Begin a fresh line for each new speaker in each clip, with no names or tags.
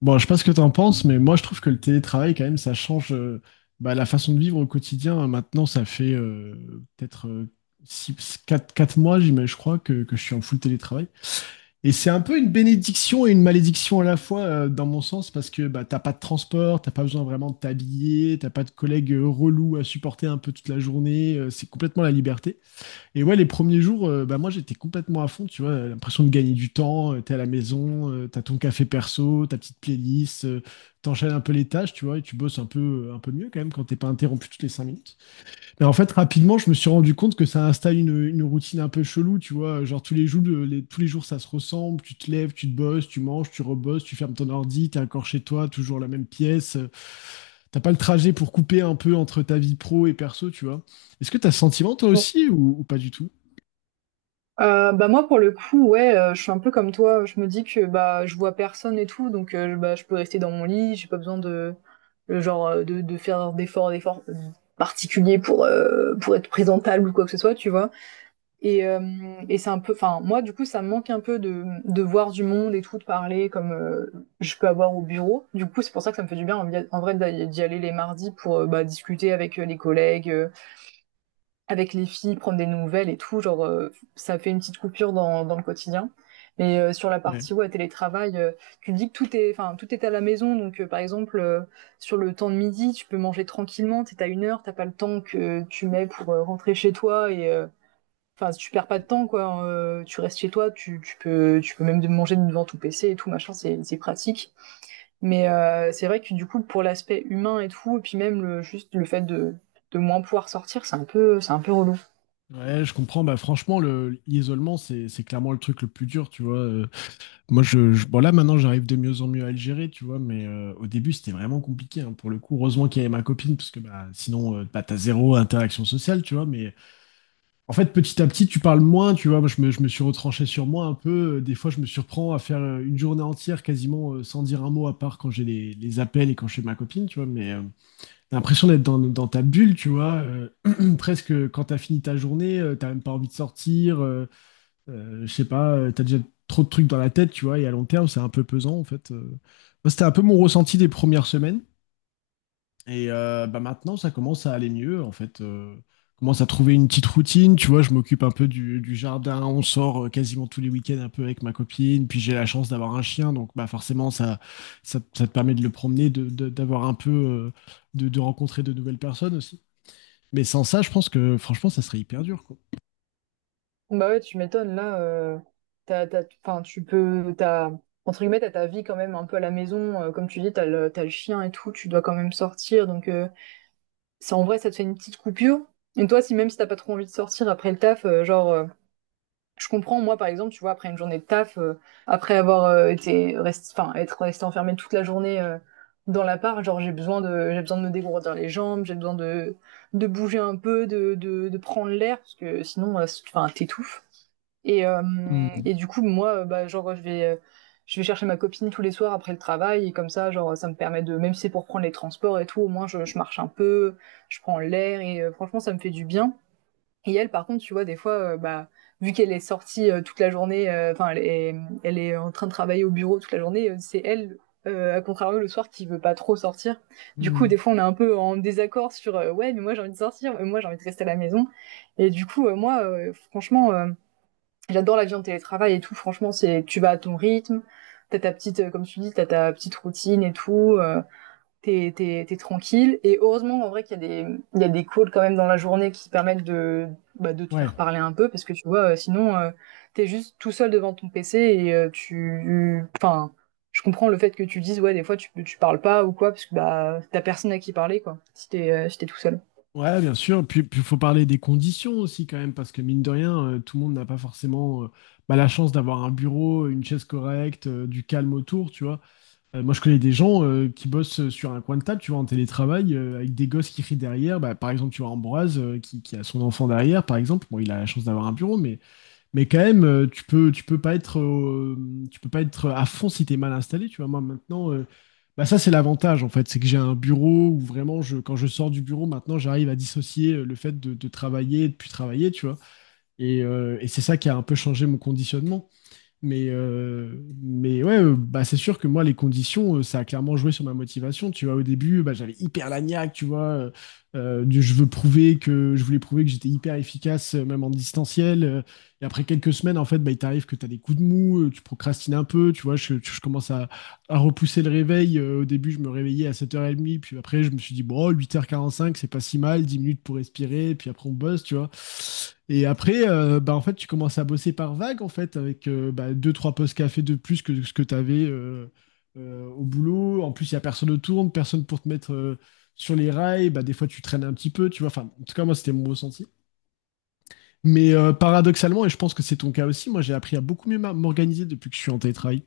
Bon, je sais pas ce que t'en penses, mais moi je trouve que le télétravail, quand même, ça change bah, la façon de vivre au quotidien. Maintenant, ça fait peut-être six, quatre mois, j'imagine, je crois, que je suis en full télétravail. Et c'est un peu une bénédiction et une malédiction à la fois, dans mon sens, parce que bah, t'as pas de transport, t'as pas besoin vraiment de t'habiller, t'as pas de collègues relous à supporter un peu toute la journée, c'est complètement la liberté. Et ouais, les premiers jours, bah moi j'étais complètement à fond, tu vois, l'impression de gagner du temps, t'es à la maison, t'as ton café perso, ta petite playlist, t'enchaînes un peu les tâches, tu vois, et tu bosses un peu mieux quand même quand t'es pas interrompu toutes les 5 minutes. Mais en fait, rapidement, je me suis rendu compte que ça installe une routine un peu chelou, tu vois, genre tous les jours ça se ressemble, tu te lèves, tu te bosses, tu manges, tu rebosses, tu fermes ton ordi, t'es encore chez toi, toujours la même pièce, t'as pas le trajet pour couper un peu entre ta vie pro et perso, tu vois. Est-ce que t'as ce sentiment toi
Bon,
aussi ou pas du tout?
euh, bah moi pour le coup ouais, je suis un peu comme toi. Je me dis que bah je vois personne et tout, donc bah je peux rester dans mon lit, j'ai pas besoin de le genre, de faire d'efforts particuliers pour être présentable ou quoi que ce soit, tu vois. Et euh, et c'est un peu, enfin moi du coup ça me manque un peu de voir du monde et tout, de parler comme je peux avoir au bureau. Du coup, c'est pour ça que ça me fait du bien en, en vrai d'y aller les mardis pour bah discuter avec les collègues, avec les filles, prendre des nouvelles et tout, ça fait une petite coupure dans, dans le quotidien. Mais sur la
Ouais.
partie, ouais, télétravail, tu te dis que tout est, enfin tout est à la maison. Donc par exemple, sur le temps de midi, tu peux manger tranquillement, t'es à une heure, t'as pas le temps que tu mets pour rentrer chez toi, et enfin si, tu perds pas de temps quoi, hein, tu restes chez toi, tu, tu peux même manger devant ton PC et tout machin, c'est pratique. Mais c'est vrai que du coup pour l'aspect humain et tout, et puis même le, juste le fait de moins pouvoir sortir, c'est un peu relou.
Ouais, je comprends. Bah, franchement, l'isolement, c'est clairement le truc le plus dur, tu vois. Bon, là, maintenant, j'arrive de mieux en mieux à le gérer, tu vois, mais au début, c'était vraiment compliqué, hein, pour le coup. Heureusement qu'il y avait ma copine, parce que bah, sinon, bah, t'as zéro interaction sociale, tu vois. Mais en fait, petit à petit, tu parles moins, tu vois. Moi, je me suis retranché sur moi un peu. Des fois, je me surprends à faire une journée entière quasiment sans dire un mot, à part quand j'ai les appels et quand je suis avec ma copine, tu vois. T'as l'impression d'être dans ta bulle, tu vois. Presque quand t'as fini ta journée, t'as même pas envie de sortir. Je sais pas, t'as déjà trop de trucs dans la tête, tu vois. Et à long terme, c'est un peu pesant, en fait. Moi, c'était un peu mon ressenti des premières semaines. Et bah maintenant, ça commence à aller mieux, en fait. Commence à trouver une petite routine. Tu vois, je m'occupe un peu du jardin. On sort quasiment tous les week-ends un peu avec ma copine. Puis j'ai la chance d'avoir un chien. Donc bah forcément, ça te permet de le promener, d'avoir un peu, de rencontrer de nouvelles personnes aussi. Mais sans ça, je pense que franchement, ça serait hyper dur, quoi.
Bah ouais, tu m'étonnes, là, t'as, t'as, enfin, tu peux, t'as, entre guillemets, t'as ta vie quand même un peu à la maison, comme tu dis, t'as le chien et tout, tu dois quand même sortir. Donc ça, en vrai, ça te fait une petite coupure. Et toi, si même si t'as pas trop envie de sortir après le taf, je comprends, moi, par exemple, tu vois, après une journée de taf, après avoir enfin, être resté enfermé toute la journée dans l'appart, genre, j'ai besoin de me dégourdir les jambes, j'ai besoin de bouger un peu, de prendre l'air, parce que sinon, enfin, t'étouffes. Et, euh,
Mhm.
et du coup, moi, bah, genre, je vais chercher ma copine tous les soirs après le travail, et comme ça, genre, ça me permet de, même si c'est pour prendre les transports et tout, au moins, je marche un peu, je prends l'air, et franchement, ça me fait du bien. Et elle, par contre, tu vois, des fois, bah, vu qu'elle est sortie toute la journée, enfin, elle est en train de travailler au bureau toute la journée, c'est elle, à contrario, le soir, qui veut pas trop sortir. Du coup,
Mhm.
des fois, on est un peu en désaccord sur, ouais, mais moi, j'ai envie de sortir, mais moi, j'ai envie de rester à la maison. Et du coup, j'adore la vie en télétravail et tout. Franchement, c'est, tu vas à ton rythme, t'as ta petite, comme tu dis, t'as ta petite routine et tout. T'es tranquille. Et heureusement, en vrai, qu'il y a des, il y a des calls quand même dans la journée qui permettent de bah, de te
Ouais.
faire parler un peu, parce que tu vois, sinon t'es juste tout seul devant ton PC, et enfin, je comprends le fait que tu dises ouais, des fois tu parles pas ou quoi, parce que bah t'as personne à qui parler, quoi. Si t'es, si t'es tout seul.
Ouais, bien sûr. Puis il faut parler des conditions aussi quand même, parce que mine de rien, tout le monde n'a pas forcément bah, la chance d'avoir un bureau, une chaise correcte, du calme autour, tu vois. Moi, je connais des gens qui bossent sur un coin de table, tu vois, en télétravail, avec des gosses qui crient derrière. Bah, par exemple, tu vois Ambroise, qui a son enfant derrière, par exemple. Bon, il a la chance d'avoir un bureau, mais quand même, tu peux pas être à fond si t'es mal installé. Tu vois, moi maintenant, bah ça c'est l'avantage en fait, c'est que j'ai un bureau où vraiment, quand je sors du bureau, maintenant j'arrive à dissocier le fait de travailler et de plus travailler, tu vois. Et c'est ça qui a un peu changé mon conditionnement. Mais, euh, mais ouais, bah, c'est sûr que moi, les conditions, ça a clairement joué sur ma motivation. Tu vois, au début, bah, j'avais hyper la niaque, tu vois. Du, je veux prouver que, je voulais prouver que j'étais hyper efficace, même en distanciel. Et après quelques semaines, en fait, bah, il t'arrive que tu as des coups de mou, tu procrastines un peu, tu vois. Je commence à repousser le réveil. Au début, je me réveillais à 7h30, puis après, je me suis dit, bon, 8h45 c'est pas si mal, 10 minutes pour respirer, puis après, on bosse, tu vois. Et après, bah, en fait, tu commences à bosser par vague, en fait, avec bah, deux, trois postes café de plus que ce que tu avais au boulot. En plus, il n'y a personne autour, personne pour te mettre sur les rails. Bah, des fois, tu traînes un petit peu, tu vois. Enfin, en tout cas, moi, c'était mon ressenti. Mais paradoxalement, et je pense que c'est ton cas aussi, moi, j'ai appris à beaucoup mieux m'organiser depuis que je suis en télétravail.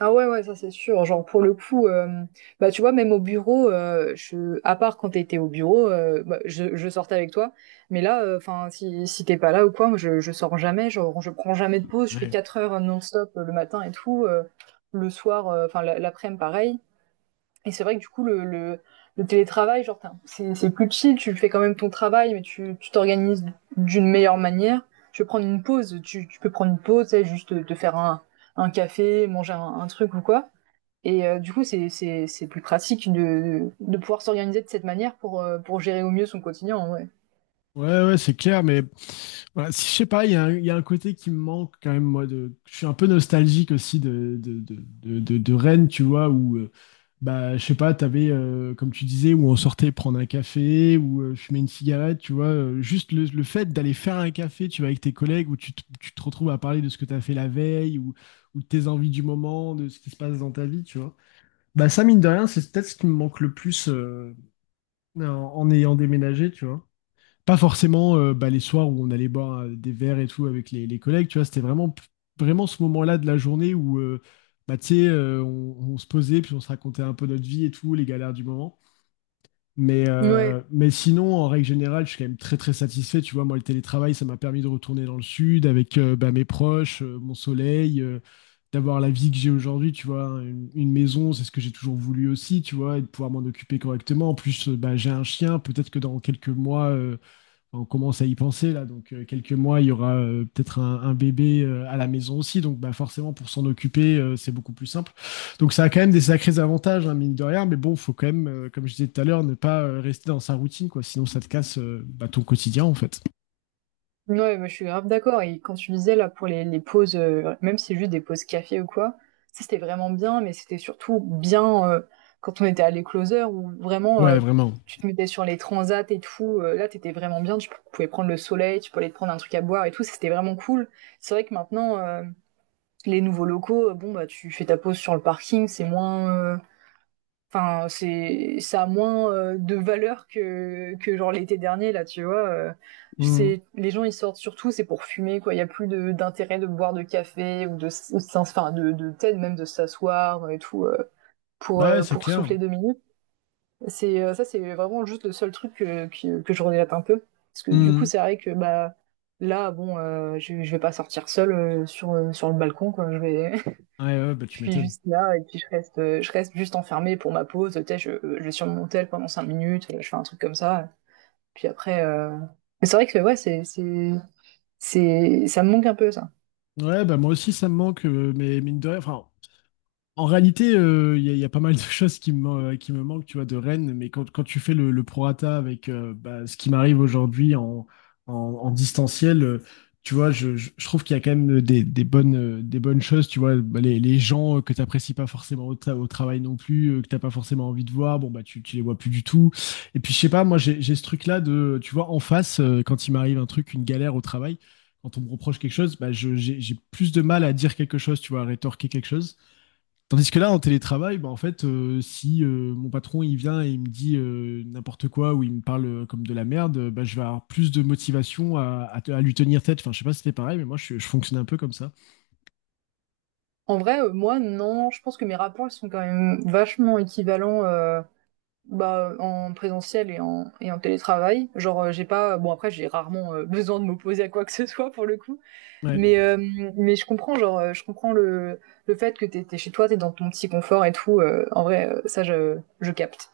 Ah ouais, ouais, ça c'est sûr. Genre pour le coup, bah tu vois, même au bureau, je, à part quand t'étais au bureau, bah, je sortais avec toi. Mais là, enfin, si, si t'es pas là ou quoi, moi je sors jamais, genre je prends jamais de pause, je fais
Ouais.
4 heures non-stop le matin et tout, le soir, l'après-midi pareil. Et c'est vrai que du coup, le télétravail, genre t'as, c'est plus chill, tu fais quand même ton travail, mais tu t'organises d'une meilleure manière. Tu peux prendre une pause, tu sais, juste te faire un café, manger un truc ou quoi. Et du coup, c'est plus pratique de pouvoir s'organiser de cette manière pour gérer au mieux son quotidien, en vrai.
Ouais, ouais, c'est clair, mais voilà, si, je sais pas, il y a un côté qui me manque quand même, moi. Je suis un peu nostalgique aussi de Rennes, tu vois, où, bah, je sais pas, t'avais, comme tu disais, où on sortait prendre un café, ou fumer une cigarette, tu vois. Juste le fait d'aller faire un café, tu vois, avec tes collègues, où tu te retrouves à parler de ce que t'as fait la veille, ou de tes envies du moment, de ce qui se passe dans ta vie, tu vois. Bah, ça, mine de rien, c'est peut-être ce qui me manque le plus en ayant déménagé, tu vois pas forcément bah, les soirs où on allait boire des verres et tout avec les collègues, tu vois, c'était vraiment, vraiment ce moment-là de la journée où, bah, tu sais, on se posait, puis on se racontait un peu notre vie et tout, les galères du moment. Mais, euh,
Ouais,
mais sinon, en règle générale, je suis quand même très, très satisfait. Tu vois, moi, le télétravail, ça m'a permis de retourner dans le sud avec bah, mes proches, mon soleil, d'avoir la vie que j'ai aujourd'hui, tu vois, hein, une maison, c'est ce que j'ai toujours voulu aussi, tu vois, et de pouvoir m'en occuper correctement. En plus, bah, j'ai un chien, peut-être que dans quelques mois on commence à y penser là. Donc quelques mois, il y aura peut-être un bébé à la maison aussi. Donc bah, forcément, pour s'en occuper, c'est beaucoup plus simple. Donc ça a quand même des sacrés avantages, hein, mine de rien. Mais bon, faut quand même, comme je disais tout à l'heure, ne pas rester dans sa routine, quoi. Sinon, ça te casse bah, ton quotidien, en fait.
ouais, bah, je suis grave d'accord. Et quand tu disais, là, pour les pauses, même si c'est juste des pauses café ou quoi, ça, c'était vraiment bien, mais c'était surtout bien quand on était à l'écloseur, où vraiment,
Ouais, vraiment.
tu te mettais sur les transats et tout. Là, t'étais vraiment bien. Tu pouvais prendre le soleil, tu pouvais aller te prendre un truc à boire et tout. C'était vraiment cool. C'est vrai que maintenant, les nouveaux locaux, bon, bah, tu fais ta pause sur le parking, c'est moins, enfin, c'est, ça a moins de valeur que genre l'été dernier, là, tu vois.
Mhm.
C'est, les gens, ils sortent surtout, c'est pour fumer, quoi. Il n'y a plus de, d'intérêt de boire de café ou de, ou enfin, de peut-être même de s'asseoir et tout,
Ouais, c'est
pour
clair.
souffler deux minutes. Ça, c'est vraiment juste le seul truc que je regrette un peu. Parce que du coup,
Mhm.
c'est vrai que, bah, là, bon, je vais pas sortir seule sur, sur le balcon, quoi.
Ouais, ouais, bah,
Je
tu
suis
m'étonnes.
juste là et puis je reste juste enfermée pour ma pause. Tu sais, je suis sur mon tel pendant 5 minutes, je fais un truc comme ça. Puis après, euh, mais c'est vrai que ouais, c'est, ça me manque un peu ça.
Ouais, bah moi aussi ça me manque, mais mine de rien, enfin, en réalité, il y a pas mal de choses qui me, qui me manquent, tu vois, de Rennes, mais quand tu fais le prorata avec bah, ce qui m'arrive aujourd'hui en, en distanciel, tu vois, je trouve qu'il y a quand même des bonnes choses, tu vois, bah, les gens que tu n'apprécies pas forcément au travail non plus, que tu n'as pas forcément envie de voir, bon, bah, tu les vois plus du tout. Et puis, je sais pas, moi, j'ai ce truc-là de, tu vois, en face, quand il m'arrive un truc, une galère au travail, quand on me reproche quelque chose, bah, j'ai plus de mal à dire quelque chose, tu vois, à rétorquer quelque chose. Tandis que là, en télétravail, bah, en fait, si mon patron il vient et il me dit n'importe quoi ou il me parle comme de la merde, bah, je vais avoir plus de motivation à lui tenir tête. Enfin, je sais pas si c'était pareil, mais moi, je fonctionnais un peu comme ça.
En vrai, moi non, je pense que mes rapports ils sont quand même vachement équivalents bah, en présentiel et en télétravail. Genre, j'ai pas, bon après j'ai rarement besoin de m'opposer à quoi que ce soit pour le coup.
Ouais.
Mais, euh, mais je comprends, je comprends le fait que t'es, t'es chez toi, t'es dans ton petit confort et tout. En vrai, ça, je capte.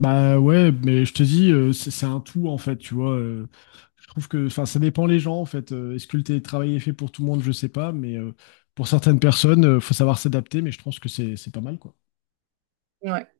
Bah ouais, mais je te dis, c'est un tout en fait, tu vois. Je trouve que, enfin, ça dépend les gens en fait. Est-ce que le télétravail est fait pour tout le monde? Je sais pas, mais pour certaines personnes, faut savoir s'adapter. Mais je pense que c'est pas mal, quoi.
Ouais.